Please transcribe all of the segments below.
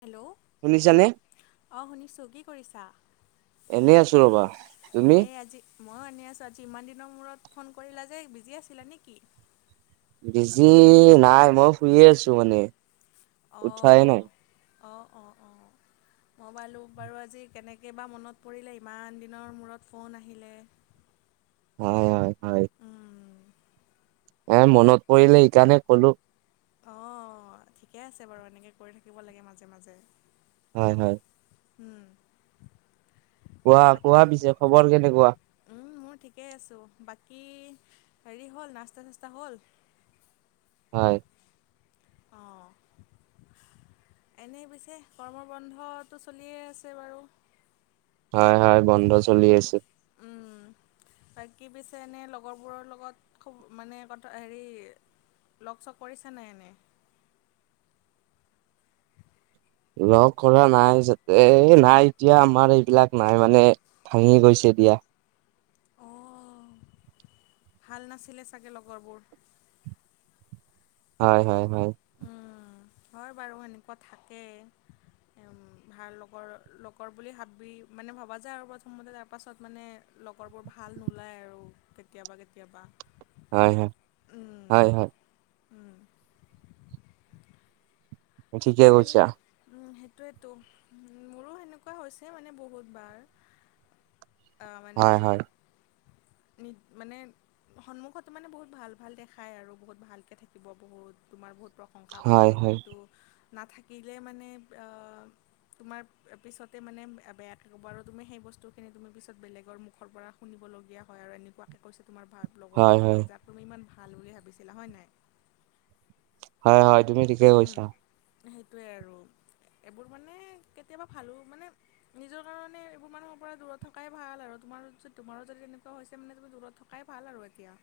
Hello, শুনিছানে? অ শুনিছোঁ। কি কৰিছা? এনেই আছো ৰবা। তুমি? মই আনি আছোঁ। আজি ইমান দিনৰ মূৰত ফোন কৰিলা যে বিজি আছিলা নেকি? বিজি নাই, মই শুইয়ে আছো মানে। অ, উঠাই নাই। অ অ অ। ম'বাইলটোত বাৰু আজি কেনেকে বা মনত পৰিলে, ইমান দিনৰ মূৰত ফোন আহিলে হয় হয় উম এ মনত পৰিলে সেইকাৰণে ক'লো অ, ঠিকে আছে বাৰু এনেকে কৰি থাকিব লাগে মাজে মাজে। হয় হয়। উম কোৱা কোৱা বাকী পিছে খবৰ কেনেকুৱা? উম মোৰ ঠিকেই আছোঁ বাকী হেৰি হ'ল নাস্তা চাস্তা হ'ল? হয় অ এনেই পিছে গৰমৰ বন্ধটো চলিয়ে আছে বাৰু। হয় হয় বন্ধ চলি আছে। উম। বাকি পিছে এনে লগৰবোৰৰ লগত খুব মানে কথা হেৰি লগ চগ কৰিছা নাই এনে লগ কৰা নাই যে এই নাই এতিয়া আমাৰ এইবিলাক নাই মানে ভাঙি গৈছে দিয়া অ ভাল নাছিলে চাগে লগৰবোৰ হয় হয় হয় উম, হয় বাৰু এনেকুৱা থাকেই ভাৰ লগৰ লগৰ বুলি ভাবি মানে ভবা যায় আৰু প্ৰথমতে তাৰ পাছত মানে লগৰবোৰ ভাল নোলায় আৰু কেতিয়াবা কেতিয়াবা হয় হয় উম, হয় হয় উম ঠিকে এন কৈছা উম সেইটোয়েতো মোৰো সেনেকুৱা হৈছে মানে বহুত বাৰ আহ মানে হয় হয় নি মানে সন্মুখত মানে বহুত ভাল ভাল দেখাই আৰু বহুত ভালকে থাকিব বহুত তোমাৰ বহুত প্ৰ সংশা হয় কৰিব হয় কিন্তু নাথাকিলে মানে অ তোমাৰ পিছতে মানে বেয়া বেয়াকে ক'ব আৰু তুমি সেই বস্তুখিনি তুমি পিছত বেলেগৰ মুখৰ পৰা শুনিবলগীয়া হয় আৰু এনেকুৱাকে কৈছে তোমাৰ ভ হয় হয় লগৰজনীয়ে যাক তুমি ইমান ভাল বুলি ভাবিছিলা হয় নাই হয় হয় তুমি ঠিকে উম কৈছা সেইটোৱে আৰু এইবোৰ মানে কেতিয়াবা ভালো মানে নিজৰ কাৰণে এইবোৰ মানুহৰ পৰা দূৰত থকাই ভাল আৰু তোমাৰ যদি তোমাৰো যদি তেনেকুৱা হৈছে মানে তুমি দূৰত থ কাই ভাল আৰু এতিয়া।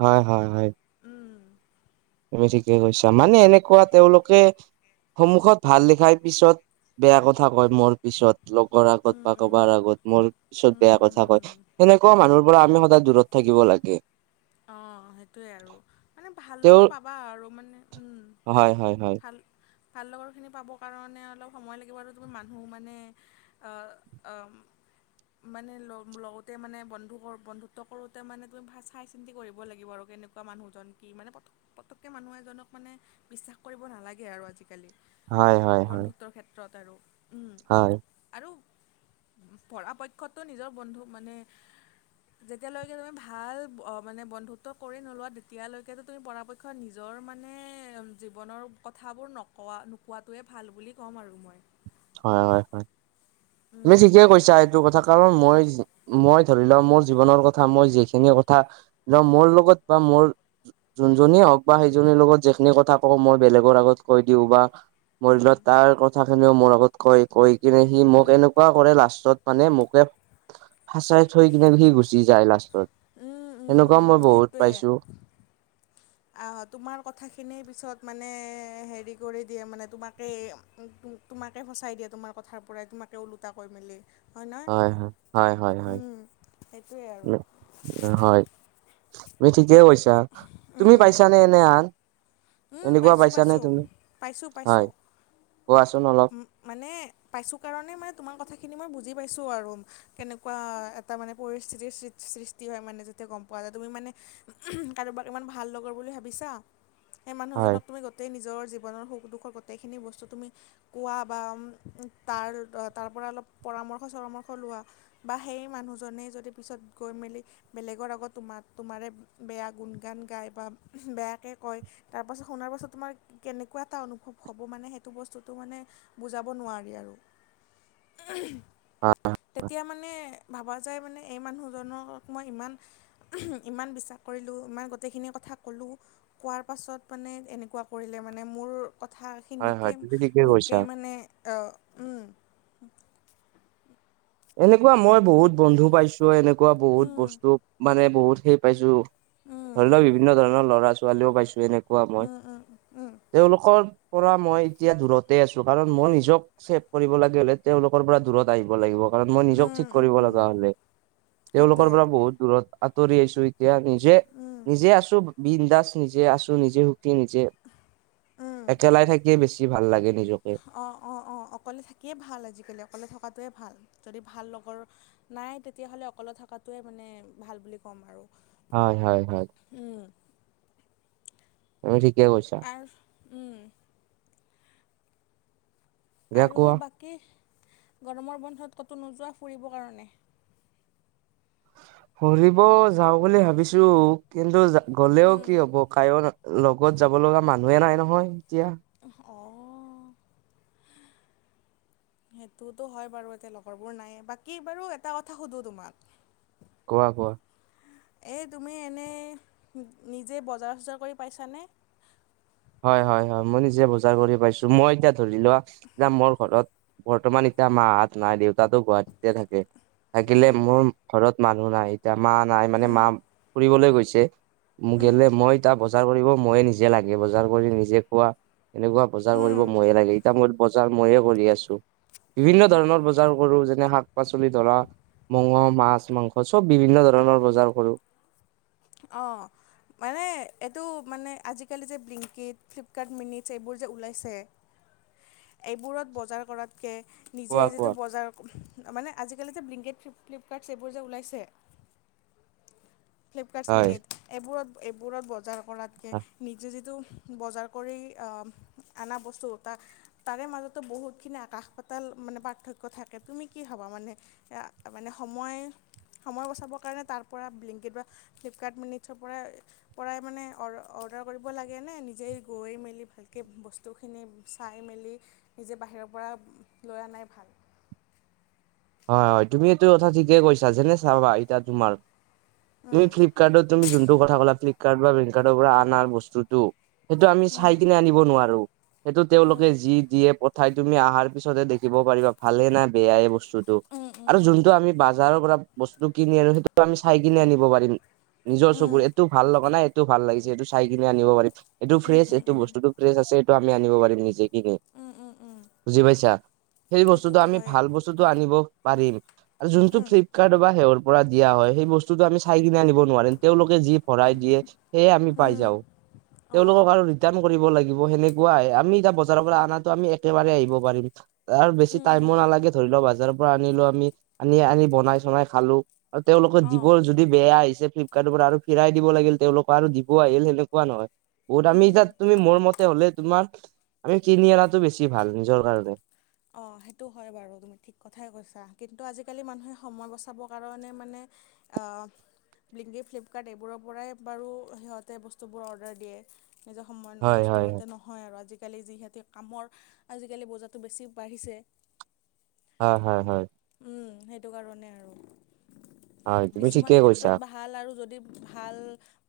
হয় হয় হয়। উম, তুমি ঠিকে কৈছা, মানে এনেকুৱা তেওঁলোকে সন্মুখত ভাল লিখাই পিছত বেয়া কথা কয় মোৰ। পিছত লগৰ আগত উম, বা কৰবাৰ উম, আগত মোৰ পিছত উম, বেয়া কথা কয়। উম। সেনেকুৱা মানুহৰ পৰা আমি সদায় দূৰত থাকিব লাগে। অঁ সেইটোৱে আৰু মানে ভাল তেওঁৰ লগা পাবা আৰু মানে উম হয় হয় হয়। ভাল ভাল লগা খিনি পাবৰ কাৰণে অলপ সময় লাগিব আৰু তুমি মানুহ মানে আ অ মানে লগ লগতে মানে বন্ধু বন্ধুত্ব কৰোতে মানে তুমি ভ চাই চিন্তি কৰিব লাগিব আৰু কেনেকুৱা মানুহজন কি মানে পতকৈ মানুহ এজনক মানে বিশ্বাস কৰিব নালাগে আৰু আজিকালি হয় হয় হয় বন্ধুত্বৰ ক্ষেত্ৰত আৰু। উম, হয়। আৰু পৰাঢ়পক্ষতো নিজৰ বন্ধু মানে যেতিয়ালৈকে তুমি ভাল মানে বন্ধু্ব কৰি নোলোৱা তেতিয়ালৈকেতো তুমি পৰাপ নিজৰ মানে জীৱনৰ কথাবোৰ নকোৱা নোকোৱাটোৱে ভাল বুলি ক'ম আৰু মই। হয় হয় হয়। তুমি উম। ঠিকে কৈছা এইটো কথা কাৰণ মই উম মই ধৰি লোৱা মোৰ জীৱনৰ ক থা মই যিখিনি কথা ধ মোৰ লগত বা মোৰ যোনজনীয়ে হওক বা সেইজনীৰ লগত যিখিনি কথা পওঁ মই বেলেগৰ আগত কৈ দিওঁ বা [inaudible] তাৰ কথা খিনিও মোৰ আগত কয় কৈ কিনে সি মোক এনেকুৱা কৰে লাষ্টত মানে মোকে ফাচাই থৈ কিনে সি গুচি যায় লাষ্টত উম সেনেকুৱাও উম মই বহুত পাইছো। আ তোমাৰ কথাখিনি পিছত মানে হেৰি কৰি দিয়ে মানে তোমাকেই তোমাকে ফচাই দিয়ে তোমাৰ কথাৰ পৰাই তোমাকে ওলোটা কৈ মেলি। হয় নয়, হয় হয় হয় উম সেইটোৱে আৰু। হয় তুমি ঠিকেই কৈছা, তুমি উম পাইছানে এনে আন? উম এনেকুৱা পাইছোঁ পাইছানে পাইছোঁ তুমি পাইছোঁ হয় পাইছোঁ। কোৱাচোন অলপ মানে পাইছোঁ কাৰণে মানে তোমাৰ কথাখিনি মই বুজি পাইছোঁ আৰু কেনেকুৱা এ তা মানে পৰিস্থিতিৰ সৃষ্টি হয় মানে যেতিয়া গম পোৱা যায় তুমি মানে কাৰোবাক ইমান ভাল লগৰ বুলি ভাবিছা সেই হয় মানুহজনক তুমি গোটেই নিজৰ জীৱনৰ সুখ দুখৰ গোটেইখিনি বস্তু তুমি কোৱা বা তাৰ তাৰ পৰা অলপ পৰামৰ্শ চৰামৰ্শ লোৱা। বা সেই মানুহজনে যদি পিছত গৈ মেলি বেলেগৰ আগত তোমাৰ তোমাৰে বেয়া গুণ গান গায় বা বেয়াকে কয়। তাৰপাছত শুনাৰ পাছত তোমাৰ কেনেকুৱা এটা অনুভৱ হ'ব মানে সেইটো বস্তুটো মানে বুজাব নোৱাৰি আৰু হয় তেতিয়া মানে ভাবা যায় মানে এই মানুহজনক মই ইমান ইমান বিশ্বাস কৰিলোঁ ইমান গোটেইখিনি কথা ক'লো কোৱাৰ পাছত মানে এনেকুৱা কৰিলে মানে মোৰ হয় হয় কথাখিনিকে তুমি ঠিকে কৈছা মোকেই মানে উম এনেকুৱা মই বহুত বন্ধু পাইছো এনেকুৱা বহুত উম বস্তু মানে বহুতেই পাইছো। উম ধৰি লওঁক বিভিন্ন ধৰণৰ ল'ৰা-ছোৱালীও পাইছো এনে উম, উম, উম, তেওঁলোকৰ পৰা মই এতিয়া দূৰতে আছো, কাৰণ মই নিজক ছেভ কৰিব লাগে হ'লে তেওঁলোকৰ পৰা দূৰত আহিব লাগিব। কাৰণ মই নিজক ঠিক উম উম কৰিব উম লগা হ'লে, তেওঁলোকৰ সেইটোৱে পৰা বহুত দূৰত আঁতৰি আহিছো। এতিয়া নিজে, উম নিজে আছো, বিন্দাছ নিজে আছো, নিজে নিজে, উম একেলাই থাকিয়ে বেছি ভাল লাগে নিজকে। অ, অ, অ, অকলে থাকিয়ে ভাল, আজিকালি অকলে থকাটোৱে ভাল যদি ভাল লগৰ নাই তেতিয়াহ'লে অকলে থকাতোৱে মানে ভাল বুলি ক'ম আৰু। হয়, হয়, হয়। উম, তুমি ঠিকে কৈছা। আৰু উম, দিয়া আৰু কোৱা বাকী, গৰমৰ বন্ধত ক'তো নোযোৱা ফুৰিবৰ কাৰণে? ফুৰিব যাওঁ বুলি ভাবিছো, কিন্তু গ'লেও কি হ'ব কাইও লগত যাব লগা মানুহে নাই নহয় এতিয়া। অ, সেইটোতো হয় বাৰু, এতিয়া লগৰবোৰ নাই বাকী বাৰু এটা কথা সুধো তোমাক? কোৱা কোৱা। এই তুমি এনেই নিজে বজাৰ-চজাৰ কৰি পাইছানে? হয়, হয়, হয়, মই নিজে বজাৰ কৰি পাইছো, মই এতিয়া ধৰি লোৱা, যে মোৰ ঘৰত বৰ্তমান এতিয়া মাহ হাত নাই দেউতাটো গুৱাহাটীতে থাকে, থাকিলে উম, মোৰ ঘৰত মানুহ নাই, এতিয়া মা নাই, মানে মা উম, ফুৰিবলৈ গৈছে। মোক উম, গেলে মই তাৰ বজাৰ কৰিব মই নিজে লাগে, বজাৰ কৰি নিজে খোৱা এনেকুৱা বজাৰ উম, কৰিব ময়ে লাগে, এতিয়া মই বজাৰ ময়ে কৰি আছো, উম, বিভিন্ন উম, উম। ধৰণৰ বজাৰ কৰো যেনে শাক-পাচলি ধৰা মঙহ মাছ-মাংস চব বিভিন্ন ধৰণৰ বজাৰ কৰো। অ, মানে এইটো মানে আজিকালি যে ব্লিংককিত, ফ্লিপকাৰ্ট মিনিচ, এইবোৰ যে ওলাইছে। এইবোৰত বজাৰ কৰাতকে নিজে কোৱা যিটো কোৱা বজাৰ, মানে আজিকালি যে ব্লিংকেট ফ, ফ্লিপকাৰ্টচ এইবোৰ যে ওলাইছে। ফ্লিপকাৰ্ট হয় মিনিছ, এইবোৰত এইবোৰত বজাৰ কৰাতকে নিজে যিটো বজাৰ কৰি অ, অনা বস্তু তাক তাৰে মাজতো বহুত খিনি আকাশ-পাতাল মানে পাৰ্থক্য থাকে। তুমি কি ভাবা মানে? এয়া মানে সময়, সময় বচাবৰ কাৰণে তাৰ পৰা ব্লিংক কেতিয়াবা ফ্লিপকাৰ্ট মিনিটছৰ পৰা পৰাই মানে অ, অৰ্ডাৰ কৰিব লাগে নে, নিজেই গৈ মেলি ভালকে বস্তু বস্তুখিনি চাই মেলি, নিজে বাহিৰৰ পৰা লৈ অনাই ভাল। হয়, হয়, তুমি এইটো কথা ঠিকে কৈছা, যেনে চাবা এতিয়া তোমাৰ তুমি উম ফ্লিপকাৰ্টত তুমি যোনটো কথা, ক'লা ফ্লিপকাৰ্ট বা বেনকাৰ্টৰ পৰা অনাৰ বস্তুটো। সেইটো আমি চাই কিনে আনিব নোৱাৰোঁ। সেইটো তেওঁলোকে যি দিয়ে পথাই তুমি অহাৰ পিছতহে দেখিব পাৰিবা ভালেনে বেয়াই। বস্তুটো উম আৰু উম যোনটো আমি বাজাৰৰ পৰা বস্তু কিনি আনো, সেইটো আমি চাই কিনি আনিব পাৰিম। নিজৰ চকুৰ উম এইটো ভাল লগা নাই, এইটো ভাল লাগিছে, এইটো চাই কিনে আনিব পাৰিম, এইটো উম ফ্ৰেচ উম এইটো উম বস্তুতটো ফ্ৰেচ আছে এইটো আমি আনিব পাৰিম নেকি। উম উম উম বুজি পাইছা, সেই বস্তুটো সেইটোতো আমি হয়েই ভাল বস্তুতটো আনিব পাৰিম যোনটো উম ফ্লিপকাৰ্টত বা সেয়ৰ পৰা দিয়া হয় সেই বস্তু বস্তুতো আমি চাই কিনে আনিব নোৱাৰিম তেওঁলোকে যি ভৰাই দিয়ে সেয়েই আমি পাই উম যাওঁ অ তেওঁলোকৰ আৰু ৰিটাৰ্ণ কৰিব লাগিব সেনেকুৱাই আমি বজাৰৰ পৰা অনা আমি একে আহিব পাৰিম আৰু বেছি উম টাইমো নালাগে ধৰি লওক বজাৰৰ পৰা আনিলো আমি আনি আনি বনাই চনাই খালো আৰু তেওঁলোকৰ অ দিবৰ যদি বেয়া আহিছে ফ্লিপকাৰ্টৰ পৰা আৰু ফিৰাই দিব লাগিল তেওঁলোকক আৰু দিব আহিল সেনেকুৱা নহয় বহুত আমি উম তাত তুমি মোৰ মতে হ'লে তোমাৰ আমি কিনি অনাতটো বেছি ভাল নিজৰ কাৰণে অঁ সেইটো হয় বাৰু তুমি ঠিক কথাই কৈছা কিন্তু আজিকালি মানুহে সময় বচাবৰ কাৰণে মানে অ বিলিংকী, ফ্লিপকাৰ্ট এইবোৰৰ পৰাই বাৰু সিহঁতে বস্তুবোৰ অৰ্ডাৰ দিয়ে নিজৰ সময় হয় নষ্ট হয় যাতে নহয় আৰু আজিকালি যিহেতু কামৰ আজিকালি বোজাটো বেছি বাঢ়িছে হয় হয় হয় উম সেইটো কাৰণে আৰু হয় তুমি কিছুমান ঠিকে কৈছা ক্ষেত্ৰত বা ভাল আৰু যদি ভাল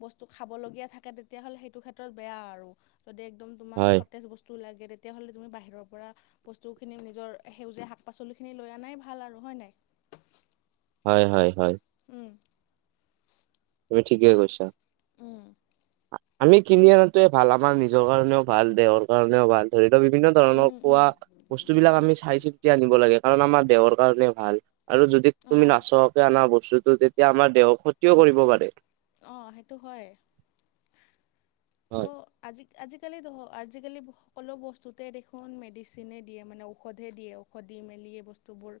বস্তু খাবলগীয়া থাকে তেতিয়াহ'লে সেইটো ক্ষেত্ৰত বেয়া আৰু যদি একদম তোমাক হয় সতেজ বস্তু ওলাই তেতিয়াহলে তুমি বাহিৰৰ পৰা বস্তুখিনি নিজৰ সেউজীয়া শাক পাচলিখিনি লৈ অননাই ভাল আৰু হয় নে নাই হয় হয় হয় উম তুমি ঠিকেই কৈছা উম আমি কিনি অনা তোৱে ভাল আমাৰ নিজৰ কাৰণে ভাল দেহৰ কাৰণেও ভাল ধৰি লও বিভিন্ন ধৰণৰ উম উম খোৱা বস্তুবিলাক আমি চাই চিতি আনিব লাগে কাৰণ আমাৰ দেহৰ কাৰণে ভাল আৰু যদি তুমি অঁ নাচোৱাকে অনা বস্তুটো তেতিয়া আমাৰ দেহক ক্ষতিও কৰিব পাৰে অ সেইটো হয় ট হয় আজি আজিকালি আজিকালি সকলো বস্তুতে দেখোন মেডিচিনেই দিয়ে মানে ঔষধহে দিয়ে ঔষধ দি মেলি এই বস্তুবোৰ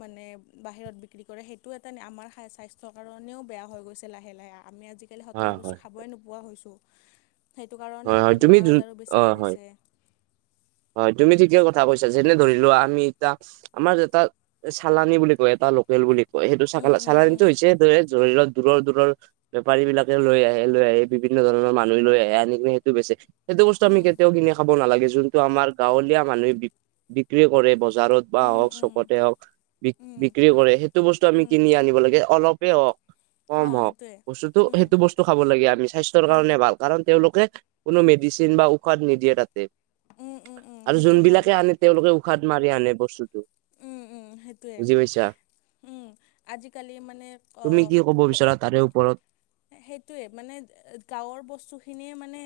মানে বাহিৰত বিক্ৰী কৰে সেইটো এটা আমাৰ স্বাস্থ্যৰ কাৰণেও বেয়া হৈ গৈছে লাহে লাহে আমি আজি কালি সতেজ হয় বস্তু হয় খাবই নোপোৱা হৈছোঁ সেইটো কাৰণে হয় হয় আমাৰ তুমি বেমাৰ যো- আজাৰো বেছি অ হৈ হয় গৈছে হয় তুমি ঠিকেই কথা কৈছা যেনে ধৰিলোৱা আমি এতিয়া আমাৰ যে এটা চালানী বুলি কয় এটা লোকেল বুলি কয় সেইটো চ উম উম উম চালানীটো হৈছে ধৰি লোৱা দূৰ দূৰ বেপাৰী বিলাকে লৈ আহে লৈ আহি বিভিন্ন ধৰণৰ মানুহ লৈ আহে আনি সেইটো বেছি, সেইটো বস্তু আমি উম কেতিয়াও কিনি খাব নালাগে যোনটো আমাৰ গাঁৱলীয়া মানুহে বি বিক্ৰী কৰে বজাৰ বজাৰত বা উম হওক উম চুকতে হওঁক বি উম বিক্ৰী কৰে সেইটো বস্তু আমি উম কিনি আনিব লাগে অলপেই হওঁক কম অঁ হওঁক সেইটোৱে বস্তুতটো উম সেইটো বস্তু খাব লাগে আমি স্বাস্থ্যৰ উম কাৰণে ভাল কাৰণ তেওঁলোকে কোনো মেডিচিন বা ঔষধ নিদিয়ে তাতে উম উম উম আৰু সেইটো হয় যোনবিলাকে আনে তেওঁলোকে ঔষধ মাৰি আনে বস্তুটো উম উম, সেইটোৱে বুজি পাইছা উম, আজিকালি মানে অ তুমি কি ক'ব বিচৰা তাৰে ওপৰত সেইটোৱে মানে গাঁৱৰ বস্তুখিনিয়ে মানে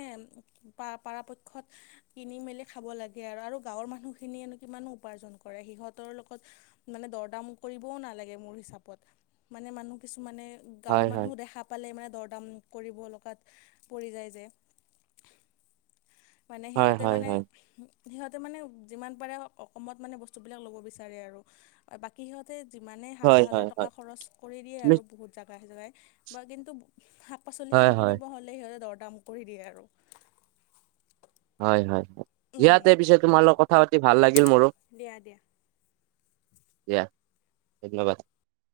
পাৰাপক্ষত কিনি মেলি খাব লাগে আৰু, আৰু গাঁৱৰ মানুহখিনিয়েনো কিমাননো উপাৰ্জন কৰে, সিহঁতৰ লগত মানে দৰদাম কৰিবও নালাগে মোৰ হিচাপত, মানে মানুহ কিছুমানে গাঁৱৰ হয় হয় মানুহ দেখা পালে মানে দৰদাম কৰিব লগাত পৰি যায় যে। মানে হয় সিহঁতে হয় মানে হয় সিহঁতে মানে যিমান পাৰে অকমত মানে বস্তুবিলাক ল'ব বিচাৰে আৰু। বাকী সিহঁতে যিমানে হয় হাজাৰ হাজাৰ হয় টকা হয় খৰচ কৰি দিয়ে তুমি আৰু বহুত জেগাই জেগাই। বা কিন্তু শাক হয় পাচলিখিনি হয় কিনিব হ'লে সিহঁতে দৰ দাম কৰি দিয়ে আৰু। হয়, হয়, হয়, উম ইয়াতে পিছে তোমাৰ লগত কথা পাতি ভাল লাগিল মোৰো। দিয়া দিয়া দিয়া, ধন্যবাদ।